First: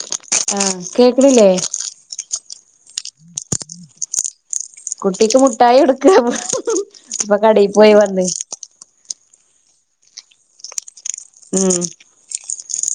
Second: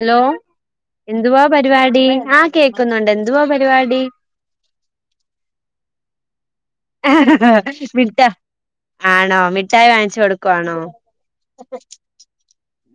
Hello ആഹ് എന്തുവാ കേക്കണില്ലേ പരിപാടി ആ കേക്കുന്നുണ്ട് എന്തുവാ പരിപാടി കുട്ടിക്ക് മുട്ടായി എടുക്ക ഇപ്പൊ കടയിൽ പോയി വന്ന ചായ വാങ്ങിച്ചു കൊടുക്കുവാണോ ഉം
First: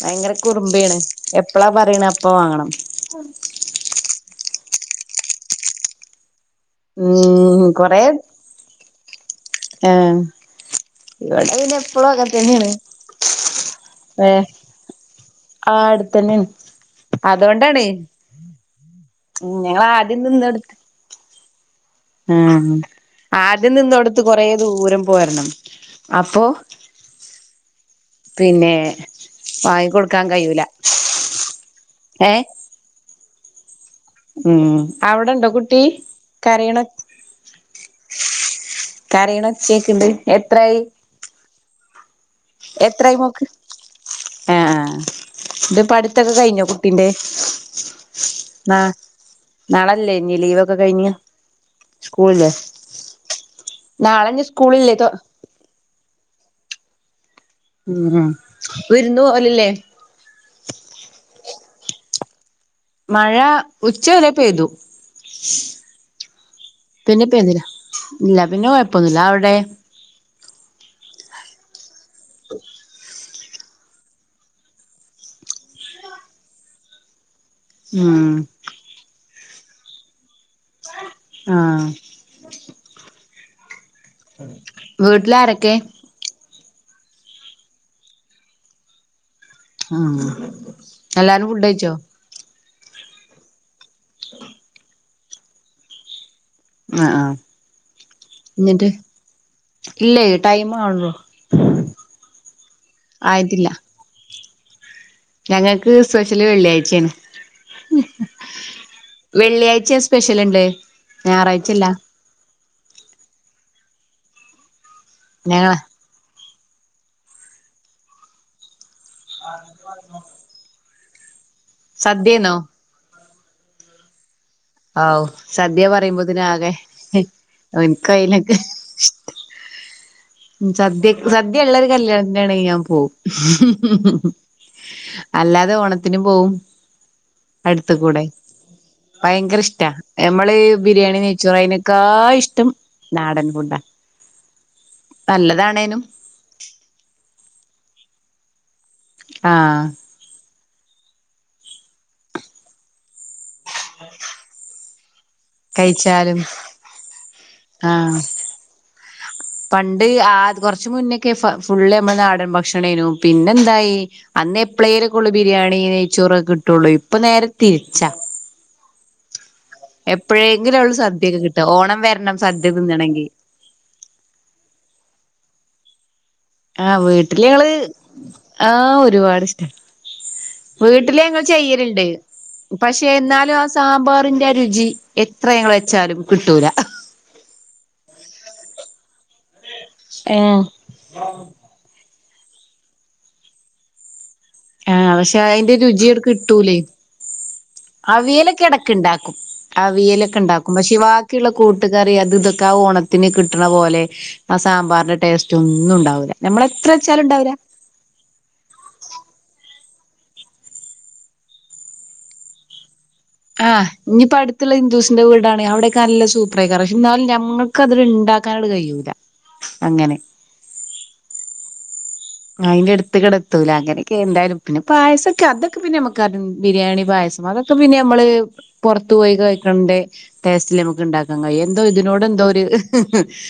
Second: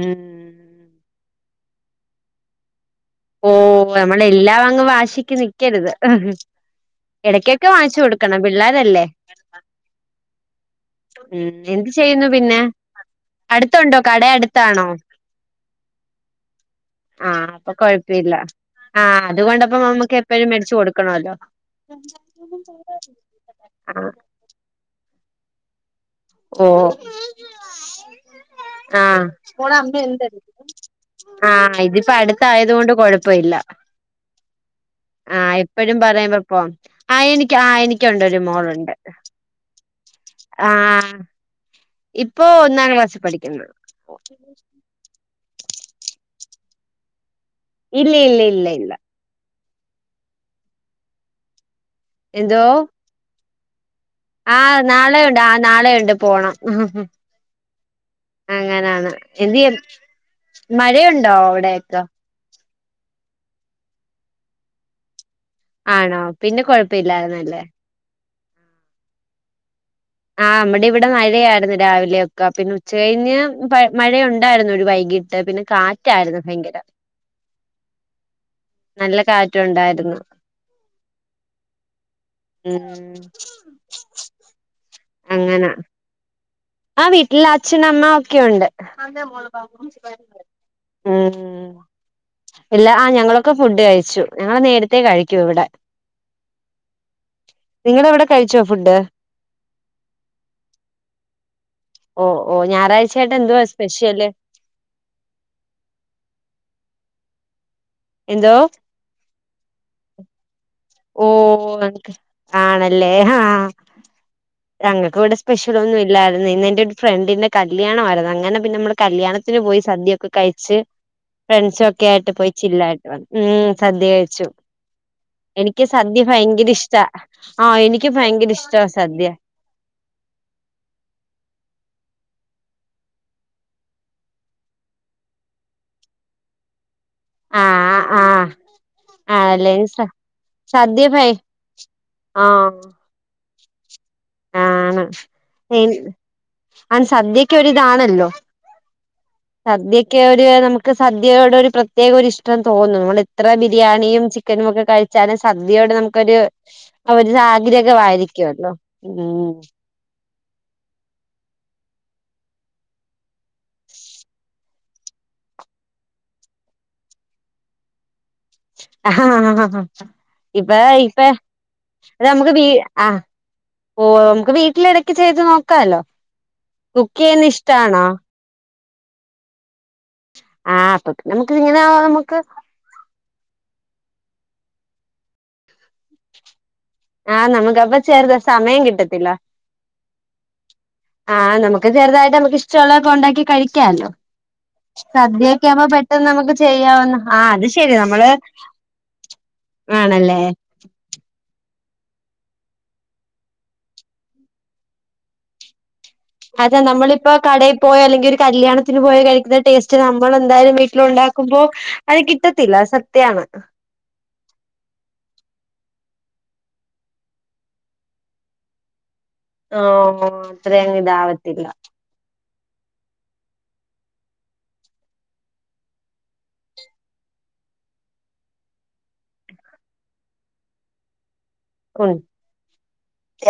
ഉം ഭയങ്കര കുറുമ്പിയാണ് എപ്പളാ പറയണ അപ്പ വാങ്ങണം. ഓ നമ്മളല്ലാം അങ്ങ് വാശിക്ക് നിക്കരുത്. ഇടക്കൊക്കെ വാങ്ങിച്ചു കൊടുക്കണം പിള്ളേരല്ലേ. ആഹ ഇവിടെ ഉം പിന്നെ എന്ത് എപ്പഴും ചെയ്യുന്നു പിന്നെ അങ്ങനെതന്നെയാണ്. അടുത്തുണ്ടോ കട അടുത്താണോ ആ അടുത്തനാണ് അതൊണ്ടാണ്. ആ അതുകൊണ്ടപ്പോ നമ്മുക്ക് എപ്പഴും മേടിച്ചു കൊടുക്കണല്ലോ. ആ ആദ്യം നിന്ന ആഹ് അടുത്ത് കൊറ ദൂരം പോയിരണം അപ്പോ. ഓഹ് പിന്നെ ആഹ് വാങ്ങിക്കൊടുക്കാൻ കഴൂല ആഹ ഇതിപ്പോ അടുത്തായത കൊണ്ട് കൊഴപ്പമില്ല ഉം ആഹ അവിടെണ്ടോ കുട്ടി എപ്പോഴും പറയുമ്പപ്പോ കരയണ ആയനിക്ക് ആയനിക്കുണ്ട് ഒരു മോളുണ്ട്. കാരിയണഒച്ചേക്കിണ്ട്‌ ത്രായി. ഇപ്പൊ ഒന്നാം ക്ലാസ്ൽ മോക്ക് പഠിക്കുന്നു ആഹ് ആഹ് ഇത് പഠിത്തൊക്കെ കഴിഞ്ഞോ കുട്ടീന്റെ ഇല്ലലലല. നളല്ലേ ഇനി ലീവൊക്കെ കഴിഞ്ഞ സ്കൂളില് ആഹ നാളെയണ്ട് ആ നാളെയ ഉണ്ട് പോണം ഉം. ഉം ഉം അങ്ങനാണ് വിരുന്ന് എന്തയ്യ പോവലില്ലേ മഴയുണ്ടോ അവിടെ. മഴ ഉച്ച വില പെയ്തു ആണോ പിന്നെ പിന്നെ പെയ്തില്ല കൊഴപ്പമില്ലായിരുന്നല്ലേ ഇല്ല പിന്നെ കൊഴപ്പൊന്നില്ല അവിടെ ആഹ അമ്മടെ ഇവിടെ മഴയായിരുന്നരാവിലെയൊക്കെ പിന്നെ ഉച്ച കഴിഞ്ഞ് മഴയുണ്ടായിരുന്നു ഒരു വൈകി. ട്ട് പിന്നെ കാറ്റായിരുന്നു ഭയങ്കര ഉഹ ട്ടുണ്ടായിരുന്നു ആഹ് ഉം. അങ്ങനാ വീട്ടിലാരൊക്കെ ആ വീട്ടില് അച്ഛനും അമ്മ ഒക്കെുണ്ട് ആഹ് എല്ലാരും ഫുഡ് ഉം. കഴിച്ചോ ഇല്ല ആ ഞങ്ങളൊക്കെ ഫുഡ് കഴിച്ചു ഞങ്ങനേരത്തേകഴിക്കും ഇവിടെ. ആ ആ നിങ്ങള് ഇവിടെ കഴിച്ചോ എന്നിട്ട് ഫുഡ് ഇല്ല ടൈം കാണോ ഓ ഓ ഞായറാഴ്ചായിട്ട് എന്തുവാ സ്പെഷ്യല്. ഞങ്ങൾക്ക് സ്പെഷ്യല് വെള്ളിയായ്ച്ചാണ്. എന്തോ വെള്ളിയാഴ്ച സ്പെഷ്യലിണ്ട് ഓ ഞായറാഴ്ചല്ലാ. ആണല്ലേ ആഹ ഞങ്ങൾക്ക് ഇവിടെ ഞങ്ങള സ്പെഷ്യൽ ഒന്നുംല്ല ന്ന ന്റെ ഒരു ഫ്രണ്ടിന്റെ കല്യാണമായിരുന്നു അങ്ങനെ പിന്നെ അമ്മൾ കല്യാണത്തിന് പോയി സദ്യയൊക്കെ കഴിച്ച്. ഫ്രണ്ട്സൊക്കെ ആയിട്ട് പോയി സദ്യന്നോ ചില്ലായിട്ട വ ഉം സദ്യ കയ്ച്ചു. ആവു എനിക്ക് സദ്യ പറയുമ്പോത്തിന് ഭയങ്കര ആകെ ഇഷ്ട ആഹ എനിക്ക് ഭയങ്കര ഇഷ്ട സദ്യ ഉം സദ്യക് സദ്യ ഉള്ളത് കല്യാണത്തിനാണേ ഞാൻ പോവും അല്ലാതെ ഓണത്തിനും പോവും ആ അടുത്തുകൂടെ. ആ ഭയങ്കര ആണല്ലേ ഇഷ്ടാ സ ഞമ്മള് സദ്യ ബിരിയാണി ഭയ നെയച്ചോറ അയന്ക്കാഷ്ടം ആഹ് നാടൻ ഫുഡാ. നല്ലതാണേനും ആൻ സദ്യക്കരിതാണല്ലോ. ആഹ് സദ്യക്ക് ഒരു നമുക്ക് സദ്യയോട് ഒരു പ്രത്യേക ഒരു ഇഷ്ടംന്ന് തോന്നുന്നു നമ്മൾ എത്ര ബിരിയാണിയ ചിക്കനും ഒക്കെ കഴിച്ച വച്ചാലും സദ്യയോട് നമുക്കൊരു കഴിച്ചാലും ഒരു സാഗ്രക ആഹ് ആമായിരിക്കുവല്ലോ ഉ കൊറച്ച മുന്നൊക്കെ ഫുള്ള് നമ്മൾ നാടൻ ഭക്ഷണേനു പിന്നെ എന്തായി അന്ന് പ്ലേരൊക്ക ഉള്ളൂ ബിരിയാണി നെയ്ച്ചോറെ കിട്ടുള്ളൂ ഇപ്പൊ നേരെ തിരിച്ചാ. ആഹ ആ എപ്പോഴെങ്കിലും ഇപ്പൊ ഉള്ളു ഇപ്പ സദ്യയൊക്കെ കിട്ടാ ഓണം വരണം നമുക്ക്ീ സദ്യ ആ തിന്നണെങ്കി ഓ മുക്ക് വീട്ടിലിടക്ക് ചെയ്ത് നോക്കാലോ ആഹ് കുക്ക് വീട്ടില് ചെയ്യുന്ന ഞങ്ങള് ഇഷ്ടണോ. ആഹ് ഒരുപാട് ഇഷ്ടം ആഹ് അപ്പൊ വീട്ടില് ഞങ്ങൾ നമുക്കിങ്ങനെ ചെയ്യലണ്ട് നമുക്ക് പക്ഷെ ന്നാ. ആ സാമ്പാറിന്റെ രുചി എത്ര ഞങ്ങള് വെച്ചാലും കിട്ടൂല ആഹ നമുക്കപ്പ ചേർത്ത സമയം കിട്ടത്തില്ല ഏഹ് ആഹ നമുക്ക് ചെറുതായിട്ട് നമുക്ക് ഇഷ്ടമുള്ളതൊക്കെ ഉണ്ടാക്കി കഴിക്കാല്ലോ ആഹ് പക്ഷെ സദ്യൊക്കെ അയിന്റെ ആവുമ്പോ രുചി അങ്ങട് പെട്ടെന്ന് നമുക്ക് കിട്ടൂലേ ചെയ്യാവുന്ന ആ അവിയലൊക്കെ ഇടക്ക് ഇണ്ടാക്കും അവിയലൊക്കെ ആണല്ലേ ഉണ്ടാക്കും പക്ഷെ ബാക്കിയുള്ള. കൂട്ട കറി അത് ഇതൊക്കെ ആ ഓണത്തിന് കിട്ടണ പോലെ ആ സാമ്പാറിന്റെ ടേസ്റ്റ് ഒന്നും ഉണ്ടാവില്ല നമ്മൾ അതെ എത്ര വെച്ചാലും നമ്മളിപ്പോ കടയിൽ പോയോ അല്ലെങ്കിൽ ഒരു കല്യാണത്തിന് പോയോ കഴിക്കുന്ന ടേസ്റ്റ്. പക്ഷെ നമ്മൾെന്തായാലും വീട്ടിൽ ഉണ്ടാക്കുമ്പോ അത് കിട്ടത്തില്ല സത്യാണ് ആഹ് ഇനിയിപ്പോ അടുത്തുള്ള ഇന്ദുസിന്റെ വീടാണ് അവിടെ. ക്കല്ല സൂപ്പറായികാരണം പക്ഷെ ഞമ്മക്കത്ഇ ണ്ടാക്കാൻ കയ്യൂല. ആ അത്രയും അങ്ങ് ഇതാവത്തില്ല. അതിന്റെ അടുത്ത് കിടത്തൂല അങ്ങനെയൊക്കെ എന്തായാലും പിന്നെ പായസൊക്കെ അതൊക്കെ പിന്നെ നമുക്ക് ബിരിയാണി പായസം അതൊക്കെ പിന്നെ നമ്മള് പുറത്തു പോയി കഴിക്കന്റെ ടേസ്റ്റില് നമുക്ക് ഉണ്ടാക്കും ഉ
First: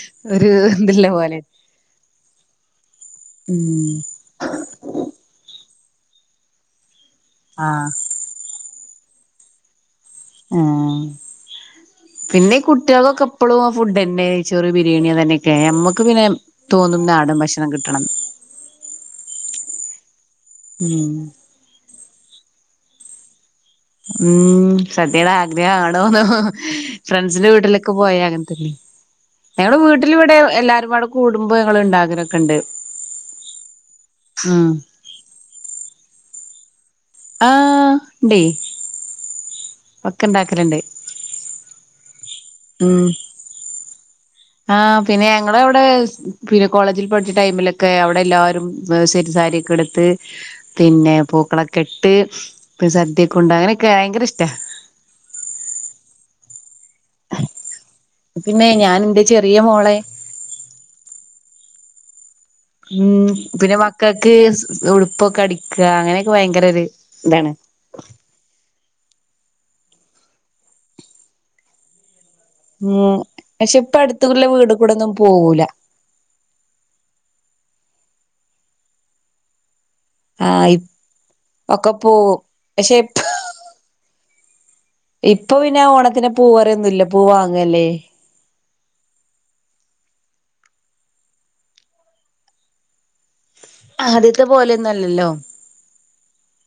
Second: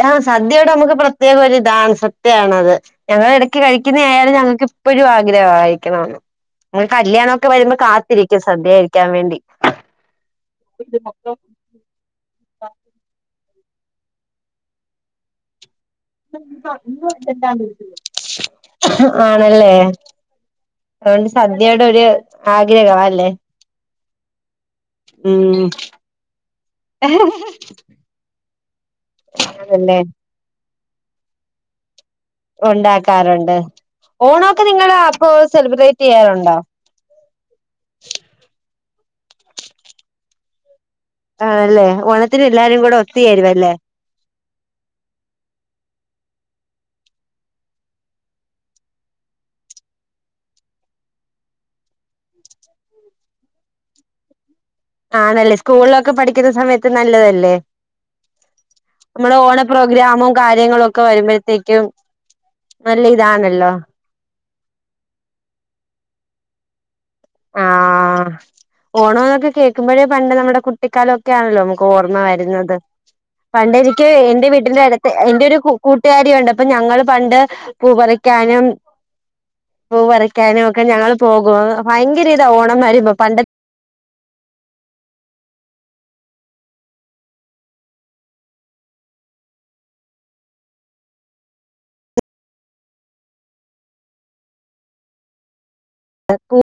ആഹ ഒരു സദ്യയോട് അമക്ക് ഇതില്ല പോലെ പ്രത്യേകം ഒരു ഇതാണ് സത്യയാണത്. ഞങ്ങള ഇടക്ക് ഉം കഴിക്കുന്ന ആയാലും ഞങ്ങൾക്ക് ഇപ്പഴും ആഗ്രഹം വകഴിക്കാനാണ് കല്യാണൊക്കെ വരുമ്പോ ആഹ് കാത്തിരിക്കും സദ്യ കഴിക്കാൻ വേണ്ടി. ആഹ പിന്നെ കു.. മറ്റ അതോക്കെപ്പളും ഫുഡെന്നെ നെയ്‌ച്ചോർ ബിരിയാണിയോ തന്നെക്കെ നക്ക് ആ. ല്ലേ ഉം അതൊണ്ട് സദ്യയോടെ ഒരു ആഗ്രഹ. മാല്ലേ ഉം സദ്യയുടെ ആഗ്രഹ ആണോന്നോ ഫ്രണ്ട്സിന്റെ വീട്ടിലൊക്കെ പോയ അങ്ങനെത്തന്നെ ഞങ്ങൾ അതല്ലേ വീട്ടിലിവിടെ എല്ലാരുംബാടാ കൂടുമ്പോ ഞങ്ങൾഇണ്ടാകണത്. ഉണ്ടാക്കാറുണ്ട് ഓണൊക്കെ ഉം നിങ്ങൾ അപ്പോൊ സെലിബ്രേറ്റ് ചെയ്യാറുണ്ടോ ആഹ ഉണ്ടേ പക്കണ്ടാക്കലുണ്ട് ആല്ലേ ഓണത്തിന് എല്ലാരും കൂടെ ഒത്തുചേരുും അല്ലേ ആ പിന്നെ ഞങ്ങളെവിടെ പിന്നെ കോളേജിൽ പഠിച്ച ടൈമിലൊക്കെ അവിടെ എല്ലാവാരും സെറ്റ്സാ. സാരിയൊക്കെ എടുത്ത് പിന്നെ പൂക്കളൊക്കെ ഇട്ട് പിന്നെ സദ്യൊക്കെ ഉണ്ട് അങ്ങനെയൊക്കെ ഭയങ്കര ഇഷ്ട ആണല്ലേ സ്കൂളിലൊക്കെ പഠിക്കുന്ന സമയത്ത് നല്ലതല്ലേ പിന്നെ ഞാൻ എന്റെ മ്മുടെ ചെറിയ ഓണ മോളെ പ്രോഗ്രാമും കാര്യങ്ങളൊക്കെ വരുമ്പോഴത്തേക്കും. നല്ല ഉം ഇതാണല്ലോ പിന്നെ മക്കൾക്ക് ഉടുപ്പൊക്കെ അടിക്ക അങ്ങനെയൊക്കെ ഭയങ്കര ഒരു. ഇതാണ് ഓണം എന്നൊക്കെ കേൾക്കുമ്പോഴേ പണ്ട് നമ്മുടെ കുട്ടിക്കാലൊക്കൊണല്ലോ നമുക്ക് ഓർമ്മ വെരുന്നത് ഉം പണ്ട് പക്ഷെ ഇപ്പ എനിക്ക് അടുത്തുള്ള എന്റെ വീട് വീട്ടിന്റെ കൂടെ അടുത്ത് ഒന്നും എന്റൊരു പോവൂല കു കൂട്ടുകാരിയുണ്ട് അപ്പൊ ഞങ്ങള് പണ്ട് പൂ പറിക്കാനും പൂ പറിക്കാനും ആഹ് ഒക്കെ ഞങ്ങൾ പോകോ ഒക്കെ ഭയങ്കര പോവും ഇതാ ഓണം പക്ഷെ വരുമ്പോ ഇപ്പ പണ്ടെ ഇപ്പൊ പിന്നെ ഓണത്തിന് പൂവറിന്നുല്ല പൂ വാങ്ങല്ലേ ആദ്യത്തെ പോലെയൊന്നും അല്ലല്ലോ അക്കു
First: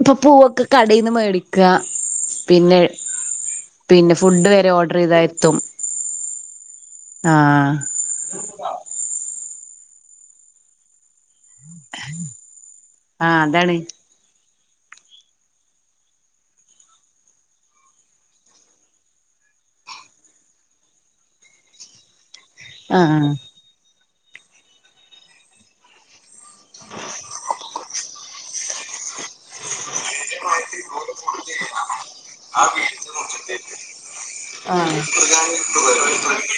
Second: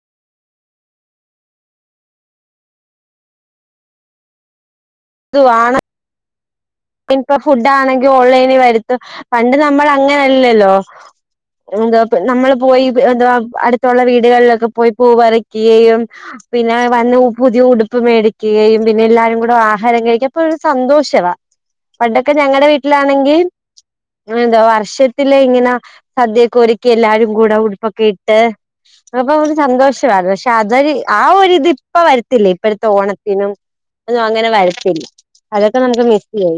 ഇപ്പൊ പൂവൊക്കെ കടേന്ന് മേടിക്കാ പിന്നെ പിന്നെ ഫുഡ് വരെ ഓർഡർ ചെയ്താ എത്തും ഇനിപ്പോ ഫുഡ് ആഹ് ആണെങ്കി ഓൺലൈനി വരുത്ത പണ്ട് നമ്മൾ അങ്ങനെല്ലല്ലോ [unintelligible] നമ്മള് പോയി എന്താ ആഹ് അതാണ് അടുത്തൊള്ള വീടുകളിലൊക്ക പോയി പൂ പററിക്കുകയും പിന്നെ വന്ന് പുതിയ ഉടുപ്പ് മേടിക്കുകയും പിന്നെ എല്ലാരും കൂടെ ആഹാരം കഴിക്കാൻ അപ്പ ഒരു സന്തോഷവാ പണ്ടൊക്കെ ഞങ്ങടെ ആഹ് വീട്ടിലാണെങ്കി എന്താ വർഷത്തില് ഇങ്ങനെ സദ്യക്കെ ഒരുക്കി എല്ലാരും കൂടെ ഉടുപ്പൊക്കെ ഇട്ട് അപ്പൊ ഒരു സന്തോഷവാത് പക്ഷെ അതൊരു ആ ഒരിതിപ്പ വരത്തില്ല ഇപ്പഴത്തെ ഓണത്തിനും അതൊന്നും അങ്ങനെ വരത്തില്ല അതൊക്കെ നമുക്ക്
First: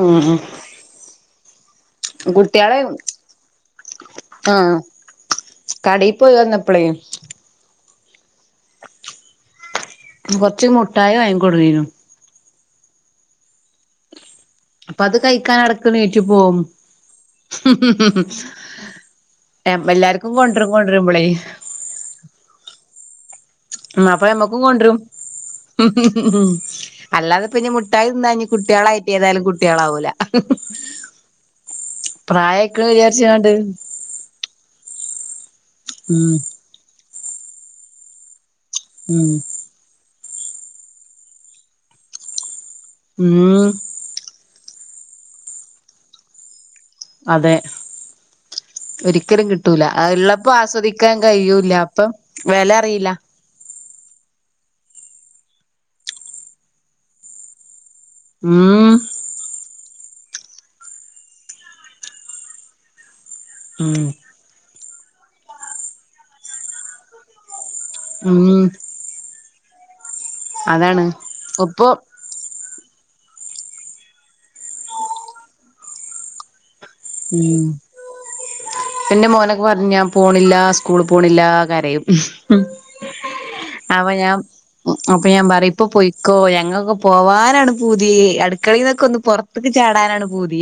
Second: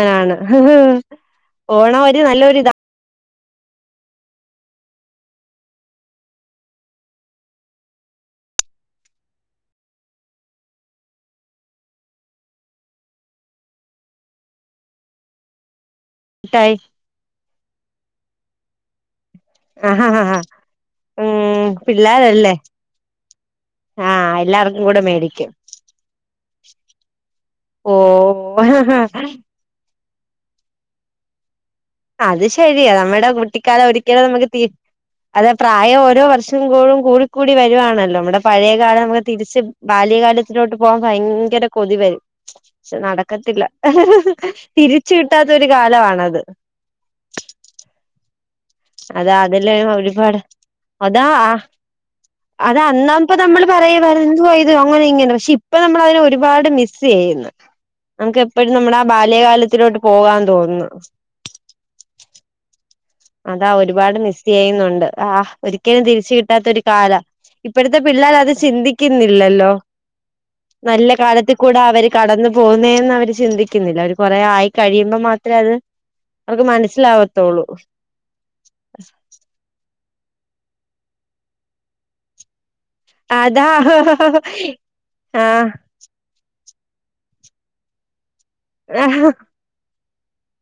ഉം ഉം ഓണ ഒരു നല്ലൊരി ഇതാണ് കുട്ടികളെ ആഹ് കടീ പോയി വന്നപ്പളേ കൊറച്ച് മുട്ടായി വാങ്ങി കൊണ്ടുരിക്കുന്നു അപ്പ അത് കഴിക്കാൻടക്കണേറ്റി പോവും ട്ടായി ആഹാ ഹാ എല്ലാർക്കും ഹാ കൊണ്ടുരും കൊണ്ടരുമ്പളേ ഉം പിള്ളേരല്ലേ മ അപ്പ ആഹ് എമ്മക്കും എല്ലാർക്കും കൊണ്ടരും കൂടെ മേടിക്കും അല്ലാതെ പിന്നെ ഓ മുട്ടായി തിന്നാഞ്ഞു കുട്ടികളായിട്ട് ഏതായാലും കുട്ട്യള ആഉല അത് ശരിയാ നമ്മുടെ കുട്ടിക്കാലം ഒരിക്കലും നമുക്ക് തീ അതെ പ്രായം ഓരോ ഉം വർഷം കൂടും കൂടി കൂടി വരുവായാണല്ലോ നമ്മുടെ പഴയകാലം നമുക്ക് ഉം തിരിച്ച് ബാല്യകാലത്ത് വീട്ടിലോട്ട് പോകൻ ഭയങ്കര കൊതിവരും പക്ഷെ നടക്കത്തില്ല ഉം തിരിച്ചു കിട്ടാത്തൊരു കാലം ആണത്. അതെ അതാ ഒരിക്കലും അതില് കിട്ടൂല ആഹ് ഒരുപാട് ഉള്ളപ്പോ ആസ്വദിക്കാൻ അതാ ആ കഴിയൂല്ല അപ്പം വില അറിയില പറയെ പറ എന്തുവായിത് അങ്ങനെ ഇങ്ങനെ പക്ഷെ ഇപ്പ നമ്മള് അതിനെ ഒരുപാട് മിസ്സ് ചെയ്യ്ന്ന് നമുക്ക് എപ്പഴും ഉം നമ്മുടെ ആ ബാല്യകാലത്തിലോട്ട് പോകാ തോന്നുന്നു അതാ ഒരുപാട് മിസ്സ്ത് ചെയ്യുന്നുണ്ട് ആ ഒരിക്കലും തിരിച്ച് കിട്ടാത്തൊരു കാലം ഇപ്പോഴത്തെ പിള്ളേര് അത് ഉം ചിന്തിക്കുന്നില്ലല്ലോ അതാണ് നല്ല കാലത്ത് കൂടെ ഇപ്പൊ അവര് കടന്ന് പോവുന്നെന്ന് അവ ചിന്തിക്കുന്നില്ല അവര് കൊറെ ആയി കഴിയുമ്പോ മാത്രേ അത് അവർക്ക് മനസ്സിലാവത്തുള്ളൂ ഉം എന്റെ മോനൊക്കെ പറഞ്ഞു ഞാൻ പോണില്ല സ്കൂള് പോണില്ല കരയും അതാ അവ ആഹ് ഞാൻ അപ്പ ഞാൻ പറി ഇപ്പൊ പോയിക്കോ ഞങ്ങളൊക്കെ പോവാൻ എന്താണ് പൂതി അടുക്കളയിന്നൊക്കെ ഒന്ന് ആഹ് പുറത്ത്ക്ക് ചാടാനാണ് പൂതി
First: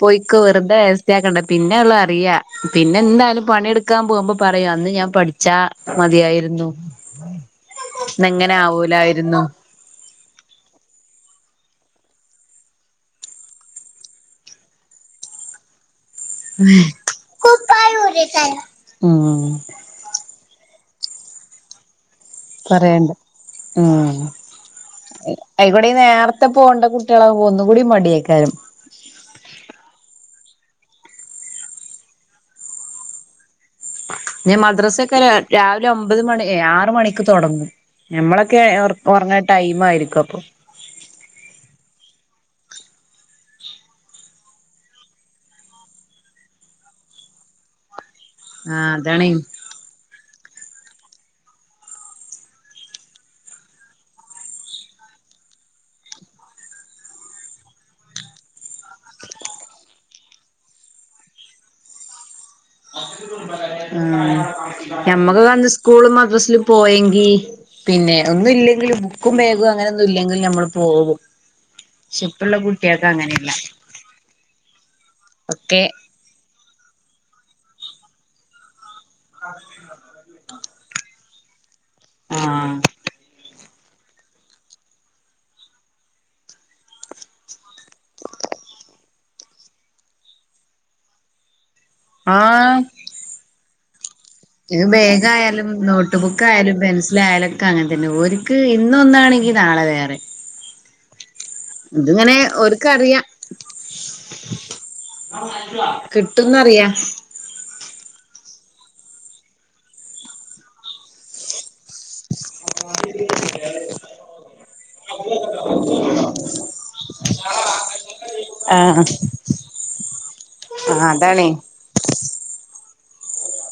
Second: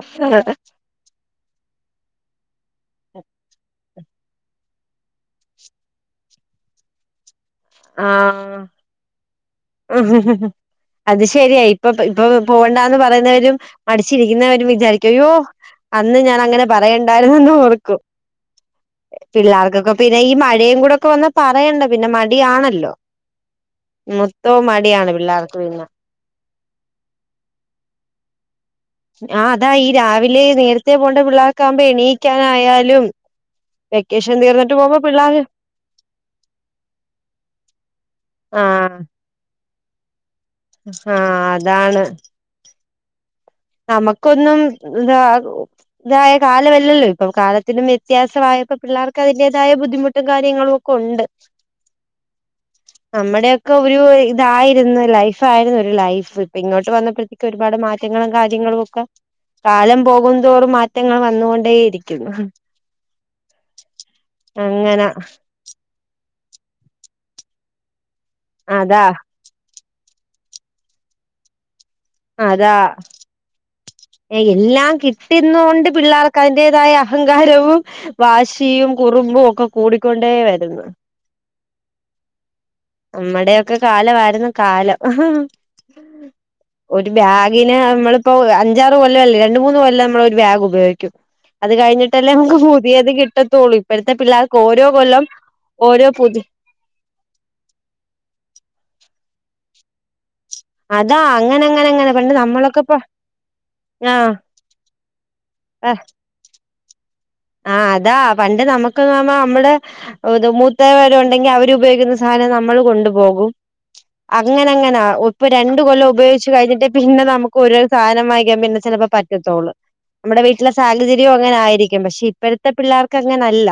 പോയിക്കോ ആഹ് വെറുതെ വേസ്റ്റാക്കണ്ട പിന്നെ ഉള്ള അറിയ പിന്നെ എന്തായാലും പണിയെടുക്ക എക്കാൻ പോകുമ്പോ പറയാൂ അന്ന് ഞാൻ പഠിച്ചാ മതിയായിരുന്നു ഇന്ന് ഇങ്ങനെ ആവൂലായിരുന്നു മ്ഹ് മ്മ്ഹ് മ് ഹ് അത് ശരിയാ ഇപ്പൊ പ്പൊ പോവണ്ടാന്ന് പറയുന്നവരും മടിച്ചിരിക്കുന്നവരും വിചാരിക്കും അയ്യോ അന്ന് ഞാൻ അങ്ങനെ പറയണ്ടായിരുന്നുന്ന് ഓർക്കും ഉം പിള്ളേർക്കൊക്കെ പിന്നെ ഈ മഴ [unintelligible] കൂടൊക്കെ വന്ന പറയണ്ട പിന്നെ മടി ആണല്ലോ പറയണ്ട ഉം മു പോ മടിയാണ് പിള്ളേർക്ക് പിന്ന അയിക്കൂടെ ഈ നേരത്തെ പോണ്ട കുട്ടിയാളവുമ്പോ ഒന്നു കൂടിം മടിയെക്കാരും ആഹ് അതാ ഈ രാവ ഇല്ലേ നേരത്തെ പോണ്ട പിള്ളാർക്കാമ്പം എണീയിക്കാനായാലും ഞാൻ മദ്രാസൊക്കെ രാവിലെ ഒമ്പത് മണി ആറ മണിക്ക് തുടങ്ങും ഞമ്മളൊക്കെ ഉറങ്ങ്ണ ടൈം ആയിരിക്കും അപ്പൊ ആ അതാണ് നമുക്കൊന്നും ന്താ ഇതായ കാലമല്ലല്ലോ ഇപ്പൊ കാലത്തിനും വ്യത്യാസമായപ്പോ ആഹ് പിള്ളാർക്ക് അതാണേ അതിന്റേതായ ബുദ്ധിമുട്ടും കാര്യങ്ങളും ഒക്കെ ഒണ്ട് [inaudible] നമ്മുടെക്കെ ഒരു ഇതായിരുന്നു ലൈഫ് ആയിരുന്നു ഒരു ലൈഫ് ഇപ്പൊ ഇങ്ങോട്ട് വന്നപ്പോഴത്തേക്ക് ഒരുപാട് മാറ്റ- മാറ്റങ്ങളും കാര്യങ്ങളുംമൊക്കെ കാലം പോകുംതോറും മാറ്റങ്ങൾ വന്നുകൊണ്ടേയിരിക്കും അങ്ങനെ ഞമ്മക്കന്ന് സ്കൂളും മദ്രസ് പോയെങ്കി പിന്നെ ഒന്നുല്ലെങ്കിലും അതാ ബുക്കും ബാഗും അങ്ങനെ ല്ലെങ്കിൽ നമ്മൾ പോകും പക്ഷെ ഇപ്പള്ള അതാ കുട്ടികൾക്ക് അങ്ങനെയല്ല എല്ലാ ഒക്കെ കിട്ടുന്നൊണ്ട് പിള്ളേർക്കതി അതിന്റേതായ അഹങ്കാരവും വാശിയും കുറുമ്പും ഒക്കെ കൂടിക്കൊണ്ടേ വരുന്നു ആഹ നമ്മുടെൊക്കെ കാലമായിരുന്നു കാലം [inaudible] ഒരു ബാഗിന് നമ്മളിപ്പോ അഞ്ചാറ് കൊല്ലം അല്ലേ രണ്ട മൂന്ന് കൊല്ലം നമ്മള ഒരു ബാഗ് ഉപയോഗിക്കും അത് കഴിഞ്ഞിട്ടല്ലേ മുക്ക് പുതിയത് കിട്ടത്തോള് ബേഗ് ആയാലും ഓരോ നോട്ട് പുതി ബുക്ക് ആയാലും പെൻസൽ ആയാലൊക്കെ അങ്ങനെ ന്നെ ഒര്ക്ക് ഇന്നൊന്നാണെങ്കി നാളെ വേറെ അതാ അങ്ങനെ അങ്ങനെ അങ്ങനെ പണ്ട് ഇതിങ്ങനെ നമ്മളൊക്കെ ഇപ്പ ഓര്ക്കറിയാം ആഹ് കിട്ടുംന്നറിയാ ആഹ് അതാ പണ്ട് നമുക്കൊന്ന് ആവുമ്പോ നമ്മടെ മൂത്ത വരുണ്ടെങ്കി അവരു ഉപയോഗി- നമ്മൾ കൊണ്ടു പോകും അങ്ങനങ്ങനാ ഇപ്പ രണ്ട കൊല്ലം ഉപയോഗിച്ചച്ച് കഴിഞ്ഞിട്ട് പിന്നെ നമുക്ക് ഒരു സാനം വാങ്ങിക്കാൻ പിന്നെ ആഹ് ചെലപ്പോ പറ്റത്തൊള് നമ്മുടെ വീട്ടിലെ ആഹ് സാഹചര്യവും അതാണേ അങ്ങനെ ആയിരിക്കും പക്ഷെ ഇപ്പഴത്തെ പിള്ളേർക്ക് അങ്ങനല്ല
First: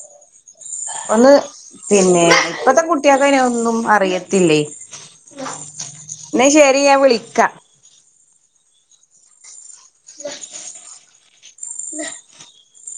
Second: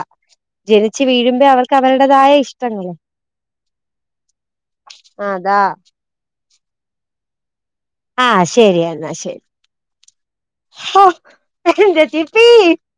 ജനിച്ചു ഒന്ന് വീഴുമ്പോ അവർക്ക് പിന്നെ അവരുടേതായ ഇപ്പത്തെ ഇഷ്ടങ്ങള് കുട്ടിയെ ക്കയ്നൊന്നും അറിയത്തില്ലേ അതാ ന്ന ശെരി ഞാൻ വിളിക്കാ ആ ശെരിയെന്നാ ശെരി [inaudible] [unintelligible]